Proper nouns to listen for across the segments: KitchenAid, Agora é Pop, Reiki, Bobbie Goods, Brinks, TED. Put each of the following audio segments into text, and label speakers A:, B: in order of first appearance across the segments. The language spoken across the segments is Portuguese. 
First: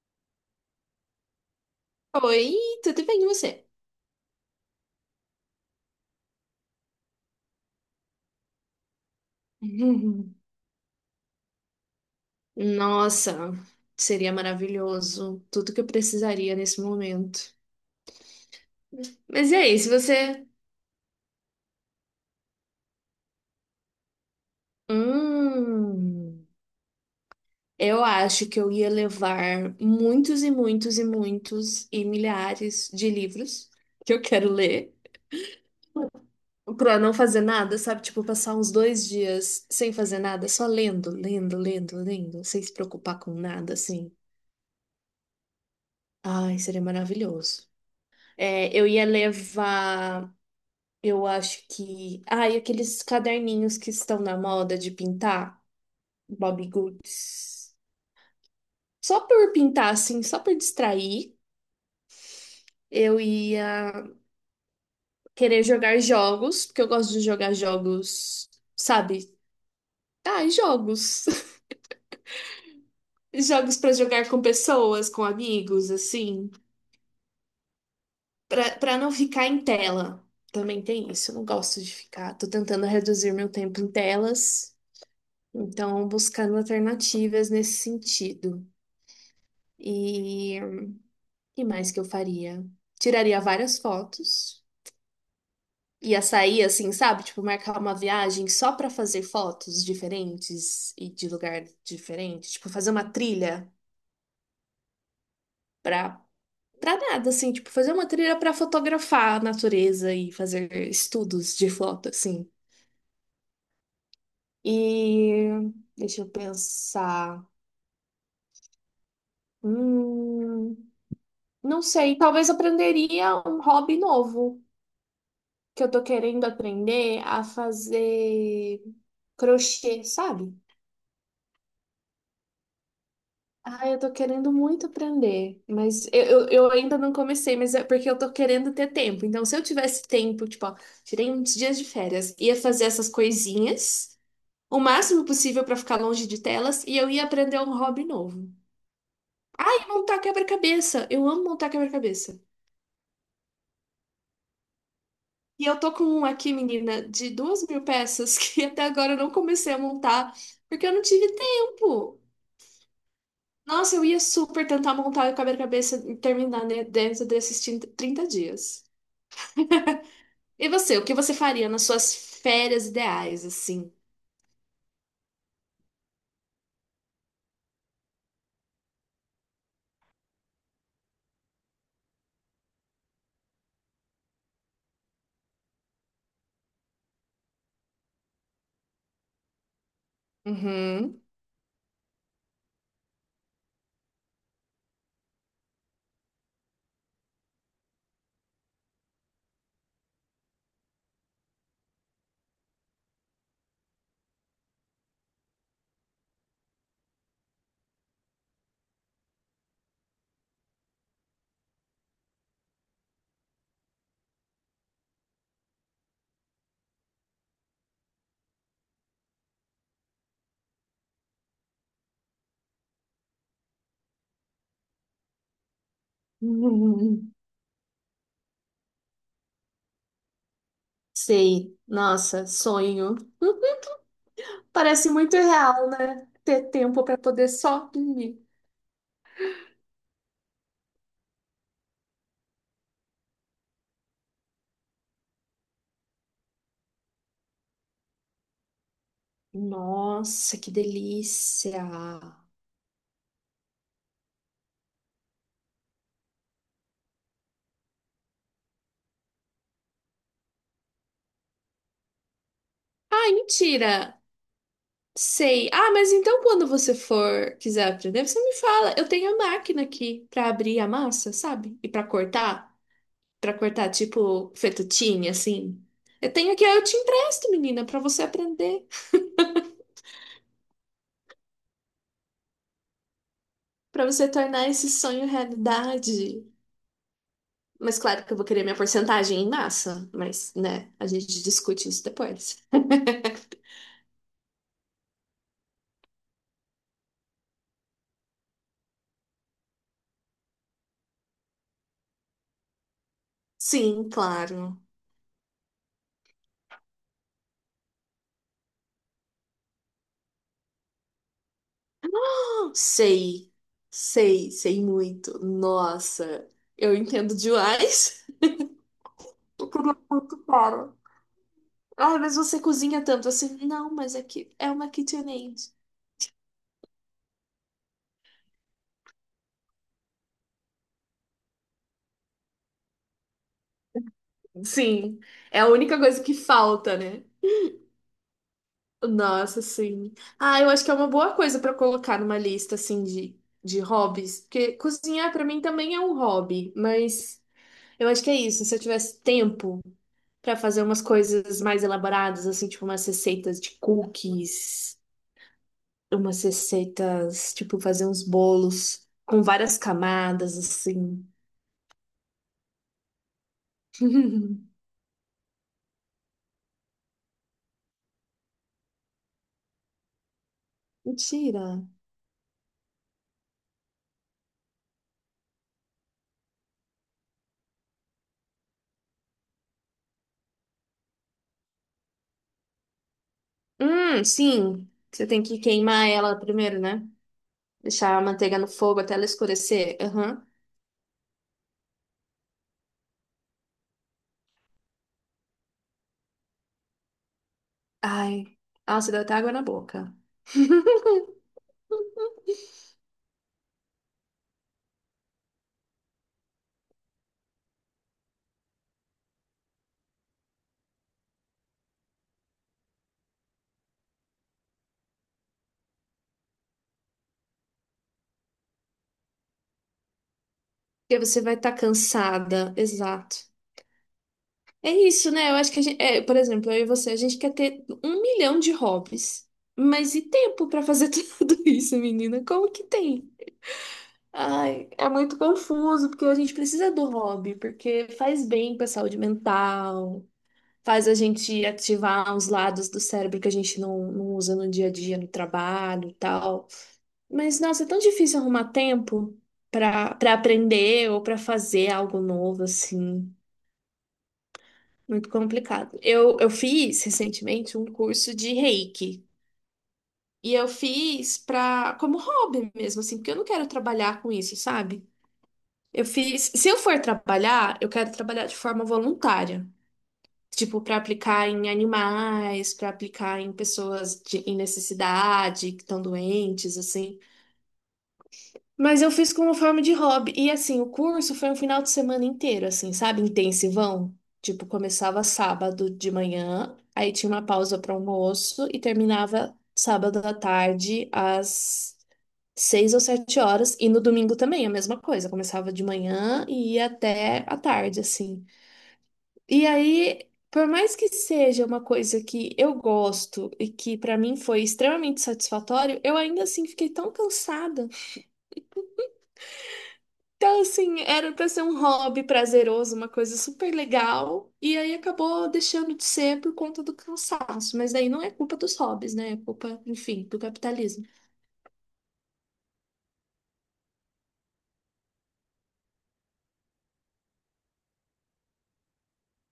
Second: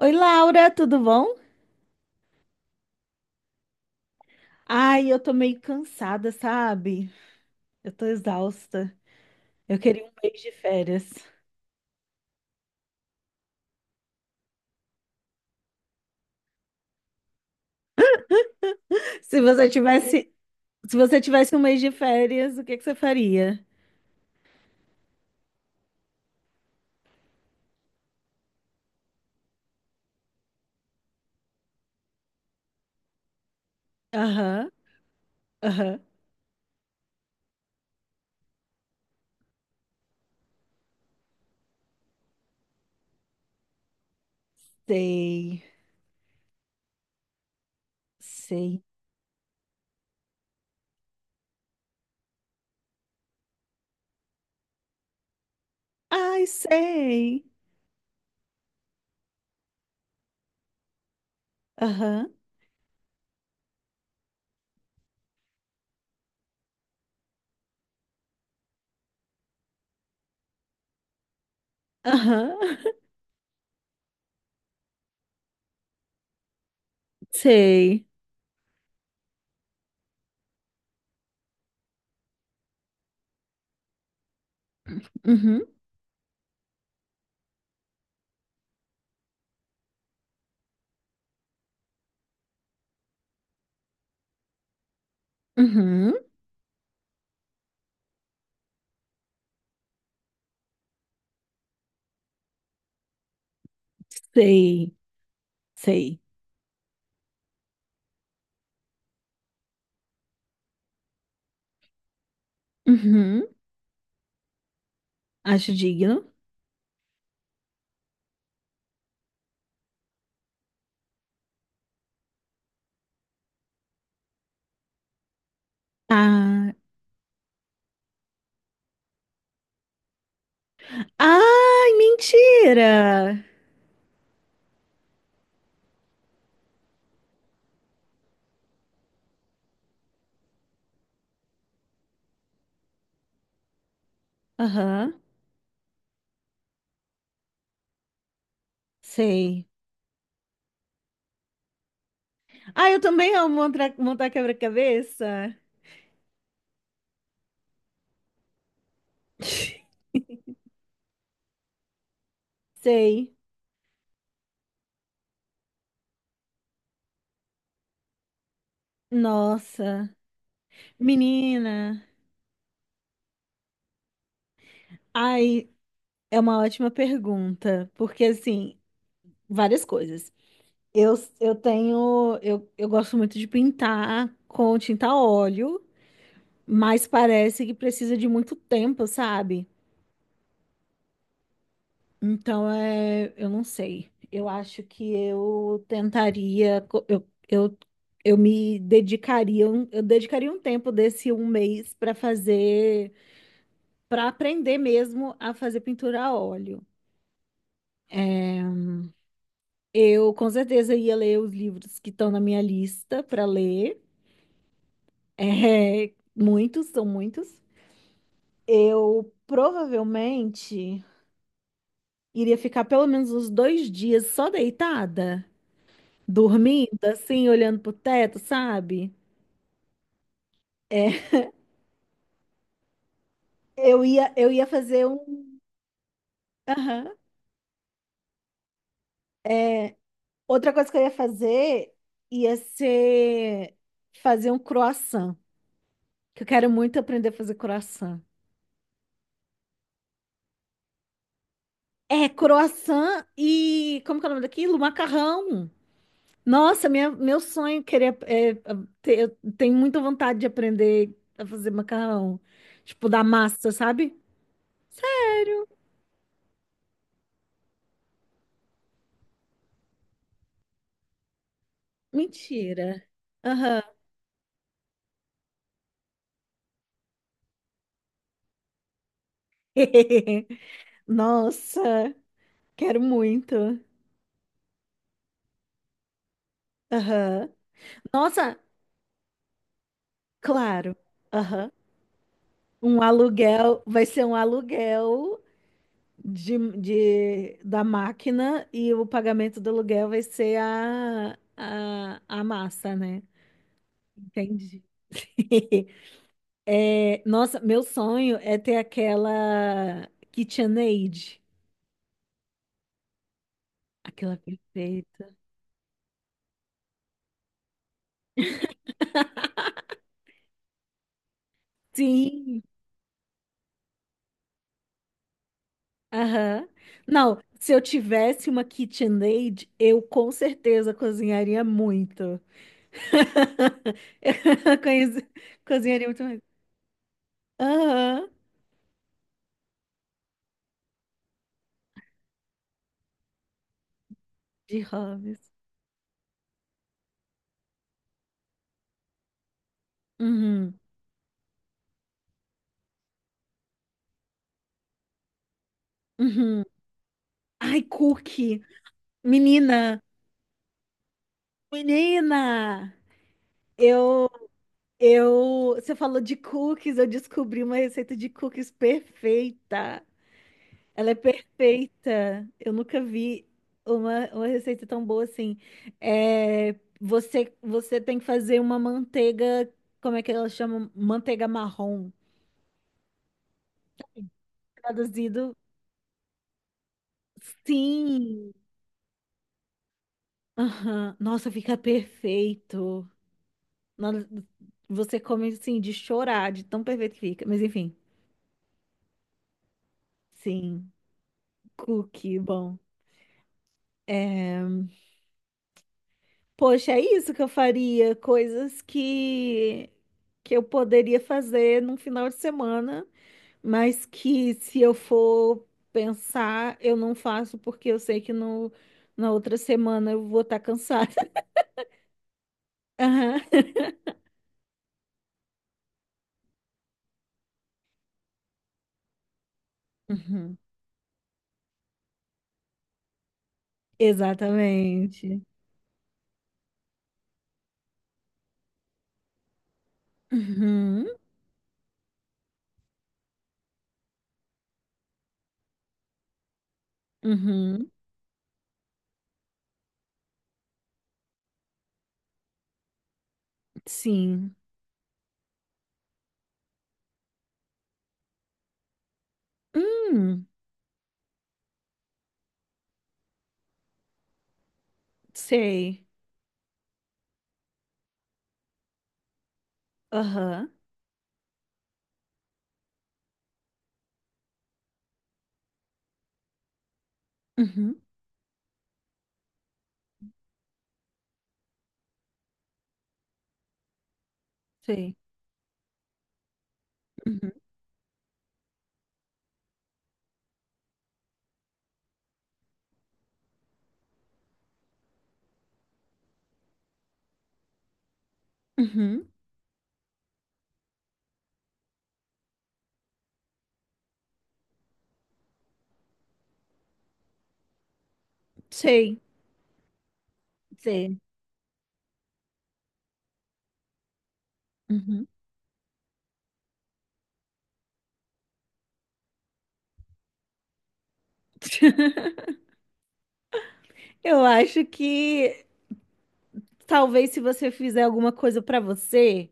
A: Oi, Laura, tudo bom?
B: Oi, tudo bem e você?
A: Ai, eu tô meio cansada, sabe? Eu tô exausta. Eu queria um
B: Uhum.
A: mês de férias.
B: Nossa, seria maravilhoso. Tudo que eu precisaria nesse momento.
A: Se
B: Mas e
A: você
B: aí, se
A: tivesse,
B: você.
A: se você tivesse um mês de férias, o que que você faria?
B: Hum, eu acho que eu ia levar muitos e muitos e muitos e milhares de livros que eu quero
A: Aham,
B: ler
A: aham.
B: pra não fazer nada, sabe? Tipo, passar uns dois dias sem fazer nada, só lendo, lendo, lendo, lendo, sem se preocupar com nada, assim.
A: Sei,
B: Ai, seria maravilhoso. É,
A: sei.
B: eu ia levar. Eu acho que. Ah, e aqueles caderninhos que estão na moda de pintar,
A: Ai,
B: Bobbie
A: sei.
B: Goods. Só por pintar, assim, só por distrair,
A: Aham,
B: eu ia querer jogar jogos, porque eu gosto de jogar jogos, sabe? Ah, jogos.
A: aham.
B: Jogos pra jogar com pessoas, com amigos, assim.
A: Sei.
B: Pra não ficar em tela. Também tem isso, eu não gosto de ficar. Tô tentando reduzir meu tempo em telas,
A: Uhum,
B: então buscando alternativas nesse sentido. E que mais que eu faria? Tiraria várias fotos.
A: uhum.
B: Ia sair assim, sabe? Tipo, marcar uma viagem só pra fazer fotos diferentes e de lugar diferente. Tipo, fazer uma trilha
A: Sei, sei.
B: pra, pra nada, assim. Tipo, fazer uma trilha pra fotografar a natureza e fazer estudos de foto, assim.
A: Uhum.
B: E
A: Acho
B: deixa eu
A: digno.
B: pensar. Hum, não sei, talvez aprenderia um hobby novo. Que eu tô querendo
A: Ah,
B: aprender a fazer crochê, sabe?
A: ai, mentira.
B: Ah, eu tô querendo muito aprender, mas eu ainda não comecei, mas é porque eu tô querendo ter tempo. Então, se eu tivesse tempo, tipo, ó, tirei uns dias de férias, ia fazer essas coisinhas, o
A: Aham,
B: máximo possível pra ficar longe de telas, e eu ia aprender um hobby novo.
A: sei.
B: E montar quebra-cabeça. Eu amo montar quebra-cabeça.
A: Ah, eu também amo montar, montar quebra-cabeça.
B: E eu tô com um aqui, menina, de duas mil peças que até agora eu não comecei a montar porque eu não tive tempo.
A: Sei.
B: Nossa, eu ia super tentar montar o quebra-cabeça e terminar dentro desses 30 30 dias.
A: Nossa.
B: E você, o que você faria nas
A: Menina.
B: suas férias ideais, assim?
A: Ai, é uma ótima pergunta. Porque, assim, várias coisas. Eu, eu tenho. Eu gosto muito de pintar com tinta a óleo, mas parece que precisa de muito tempo, sabe?
B: Uhum.
A: Então, é, eu não sei. Eu acho que eu tentaria, eu me dedicaria, eu dedicaria um tempo desse um mês para fazer, para aprender mesmo a fazer pintura a óleo. É, eu com certeza ia ler os livros que estão na minha lista para ler. É, muitos, são muitos. Eu provavelmente iria ficar pelo menos uns dois dias só deitada, dormindo,
B: Uhum.
A: assim, olhando pro teto, sabe? É,
B: Sei. Nossa, sonho.
A: eu ia fazer
B: Parece muito
A: um.
B: real, né? Ter tempo
A: Aham.
B: para poder só dormir.
A: Outra coisa que eu ia fazer ia ser fazer um croissant, que eu quero muito aprender a fazer croissant.
B: Nossa, que delícia!
A: É, croissant e... Como que é o nome daquilo? Macarrão. Nossa, meu sonho é querer. É, eu tenho muita vontade de aprender a fazer macarrão. Tipo, da
B: Ai,
A: massa,
B: mentira!
A: sabe?
B: Sei. Ah, mas então quando você for quiser aprender, você me fala. Eu tenho a máquina aqui para abrir a massa, sabe? E para cortar.
A: Mentira.
B: Pra
A: Aham.
B: cortar, tipo, fettuccine, assim. Eu tenho aqui, eu te empresto, menina, pra você aprender.
A: Nossa. Quero muito.
B: Pra você tornar esse sonho realidade.
A: Aham.
B: Mas claro que eu vou
A: Nossa,
B: querer minha porcentagem em massa. Mas, né,
A: claro.
B: a gente
A: Aham.
B: discute isso depois.
A: Um aluguel, vai ser um aluguel de, da máquina, e o pagamento do aluguel vai ser a massa, né?
B: Sim, claro.
A: Entendi. É, nossa, meu sonho é ter aquela KitchenAid,
B: Ah, sei.
A: aquela
B: Sei, sei
A: perfeita.
B: muito. Nossa, eu entendo demais. Eu queria muito, cara. Ah, mas você
A: Sim,
B: cozinha tanto assim. Não, mas aqui é que é uma KitchenAid.
A: aham. Não, se eu tivesse uma KitchenAid, eu com certeza cozinharia muito. Eu conheço,
B: Sim, é a única
A: cozinharia muito
B: coisa que
A: mais.
B: falta, né?
A: Aham.
B: Nossa, sim. Ah, eu acho que é uma boa coisa pra colocar numa lista assim de hobbies, porque
A: De
B: cozinhar pra
A: hobbies.
B: mim também é um hobby, mas eu acho que é isso. Se eu tivesse tempo pra
A: Uhum.
B: fazer umas coisas mais elaboradas, assim, tipo umas receitas de cookies, umas
A: Uhum.
B: receitas, tipo
A: Ai,
B: fazer uns
A: cookie.
B: bolos com várias
A: Menina,
B: camadas assim.
A: menina. Eu, você falou de cookies, eu descobri uma receita de cookies perfeita. Ela é
B: Mentira.
A: perfeita. Eu nunca vi uma receita tão boa assim. É, você tem que fazer uma manteiga, como é que ela chama? Manteiga marrom.
B: Sim. Você tem
A: Traduzido.
B: que queimar ela primeiro, né? Deixar a
A: Sim.
B: manteiga no fogo até ela escurecer. Aham.
A: Aham. Nossa, fica perfeito. Nossa, você come assim de chorar, de tão perfeito que fica. Mas enfim,
B: Ai, nossa, deu até água na boca.
A: sim. Cookie, bom. É... Poxa, é isso que eu faria. Coisas que eu poderia fazer num final de semana, mas que, se eu for pensar, eu não faço porque eu sei que no... na outra semana eu vou estar cansada.
B: Porque você vai estar cansada, exato. É isso, né? Eu acho que a gente, é, por exemplo, eu e você, a gente quer ter um milhão de hobbies, mas
A: Aham.
B: e
A: Uhum.
B: tempo pra fazer tudo isso, menina? Como que tem? Ai, é muito
A: Exatamente.
B: confuso, porque a gente precisa do hobby, porque faz bem pra saúde mental,
A: Uhum.
B: faz a gente ativar uns lados do cérebro que a gente não usa no dia a dia, no trabalho e tal. Mas, nossa, é
A: Uhum,
B: tão difícil arrumar tempo para aprender ou para fazer algo novo, assim.
A: sim.
B: Muito complicado. Eu fiz recentemente um curso de Reiki.
A: Hum,
B: E eu fiz pra, como hobby mesmo, assim, porque eu não quero trabalhar com isso, sabe? Eu
A: sei.
B: fiz. Se eu for trabalhar, eu quero trabalhar de forma voluntária.
A: Aham.
B: Tipo, para aplicar em animais, para aplicar em pessoas de, em necessidade, que estão doentes, assim.
A: Uhum,
B: Mas eu fiz como forma de hobby. E assim, o curso foi um final de semana inteiro, assim, sabe? Intensivão. Tipo,
A: sei.
B: começava sábado de manhã, aí tinha uma
A: Uhum,
B: pausa para almoço e terminava sábado à tarde às seis ou sete horas. E no domingo também, a mesma coisa. Começava de manhã e ia até à tarde, assim.
A: uhum,
B: E aí, por mais que seja uma coisa que eu gosto e que para mim foi extremamente satisfatório, eu ainda assim fiquei tão cansada.
A: sei.
B: Então, assim,
A: Sei.
B: era para ser um hobby prazeroso, uma coisa super legal, e aí
A: Uhum.
B: acabou deixando de ser por conta do cansaço. Mas daí não é culpa dos hobbies, né? É culpa, enfim, do capitalismo.
A: Eu acho que talvez, se você fizer alguma coisa pra você,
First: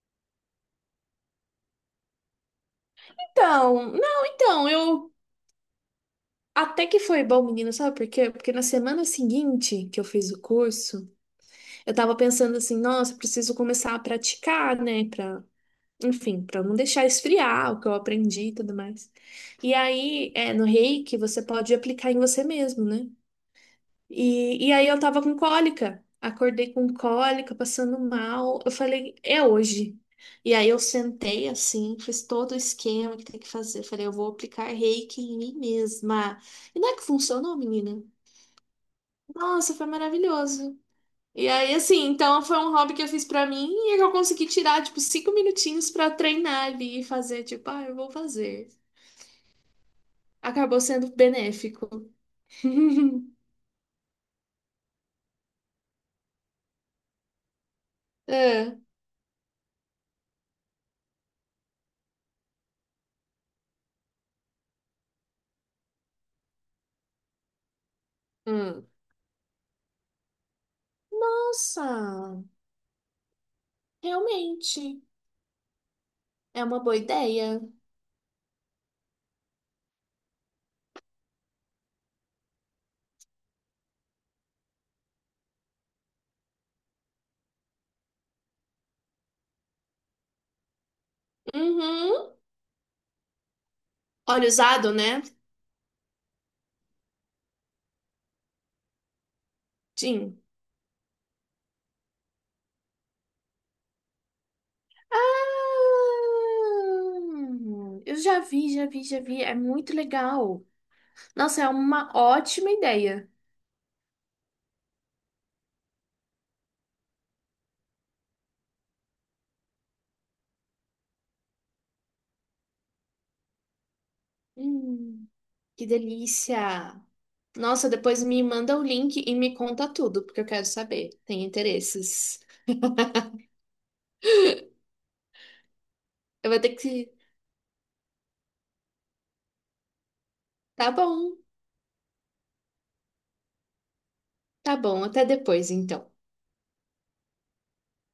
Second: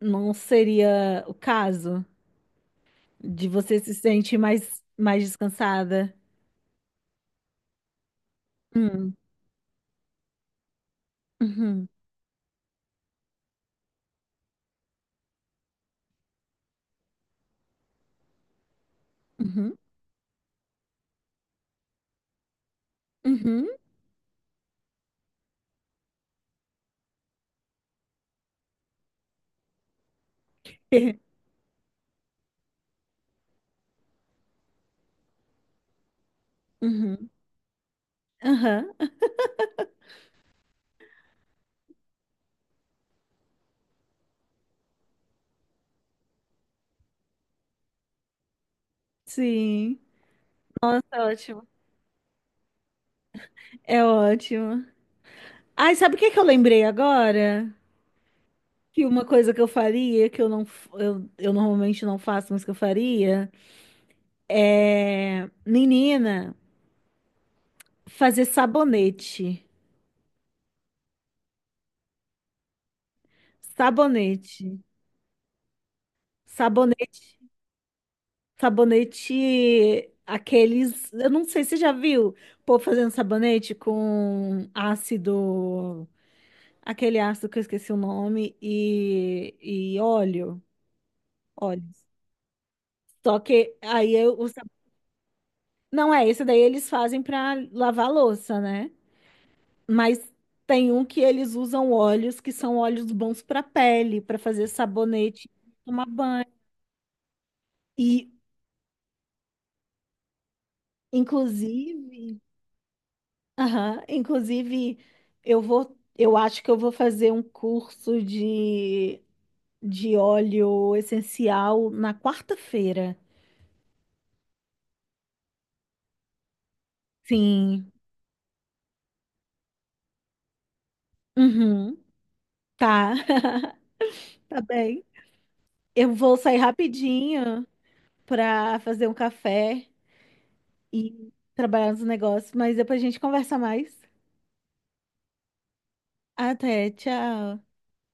A: não seria o caso de você
B: Então,
A: se
B: não,
A: sentir
B: então, eu
A: mais descansada.
B: até que foi bom, menina, sabe por quê? Porque na semana
A: Hum,
B: seguinte que eu fiz o curso,
A: uhum,
B: eu tava pensando assim, nossa, eu preciso começar a praticar, né? Pra, enfim, pra não deixar esfriar o que eu aprendi e tudo mais. E
A: uhum,
B: aí, é, no Reiki, você pode aplicar em você mesmo, né?
A: uhum,
B: E aí eu tava com cólica. Acordei com cólica, passando mal. Eu falei, é hoje. E aí eu sentei assim, fiz todo o esquema que tem que fazer. Falei, eu vou aplicar reiki em mim mesma. E não é que
A: uhum,
B: funcionou, menina?
A: aham.
B: Nossa, foi maravilhoso. E aí, assim, então foi um hobby que eu fiz pra mim e que eu consegui tirar, tipo, cinco minutinhos pra treinar ali e fazer, tipo, ah, eu vou fazer.
A: Sim,
B: Acabou sendo
A: tá ótimo.
B: benéfico.
A: É ótimo. Ai, sabe o que que eu lembrei agora?
B: É.
A: Que uma coisa que eu faria, que eu não, eu normalmente não faço, mas que eu faria, é, menina, fazer
B: Hum.
A: sabonete.
B: Nossa!
A: Sabonete.
B: Realmente, é uma boa
A: Sabonete.
B: ideia.
A: Sabonete, aqueles, eu não sei, você já viu, pô, fazendo sabonete com ácido, aquele ácido que eu esqueci o nome, e óleo, óleo.
B: Uhum.
A: Só que aí eu,
B: Óleo usado, né?
A: não é, esse daí eles fazem pra lavar a louça, né? Mas
B: Sim.
A: tem um que eles usam óleos que são óleos bons para pele, para fazer sabonete,
B: Ah,
A: tomar banho.
B: eu
A: E
B: já vi, já vi, já vi. É muito legal. Nossa, é
A: inclusive,
B: uma ótima ideia.
A: aham, inclusive eu vou, eu acho que eu vou fazer um curso de óleo essencial na quarta-feira.
B: Hum, que delícia. Nossa,
A: Sim.
B: depois me manda o link e me conta tudo, porque eu quero saber. Tem
A: Uhum.
B: interesses.
A: Tá. Tá bem. Eu vou
B: Eu
A: sair
B: vou ter que.
A: rapidinho para fazer um café
B: Tá
A: e
B: bom,
A: trabalhar nos negócios, mas depois a gente conversa mais.
B: tá bom. Até depois, então.
A: Até, tchau.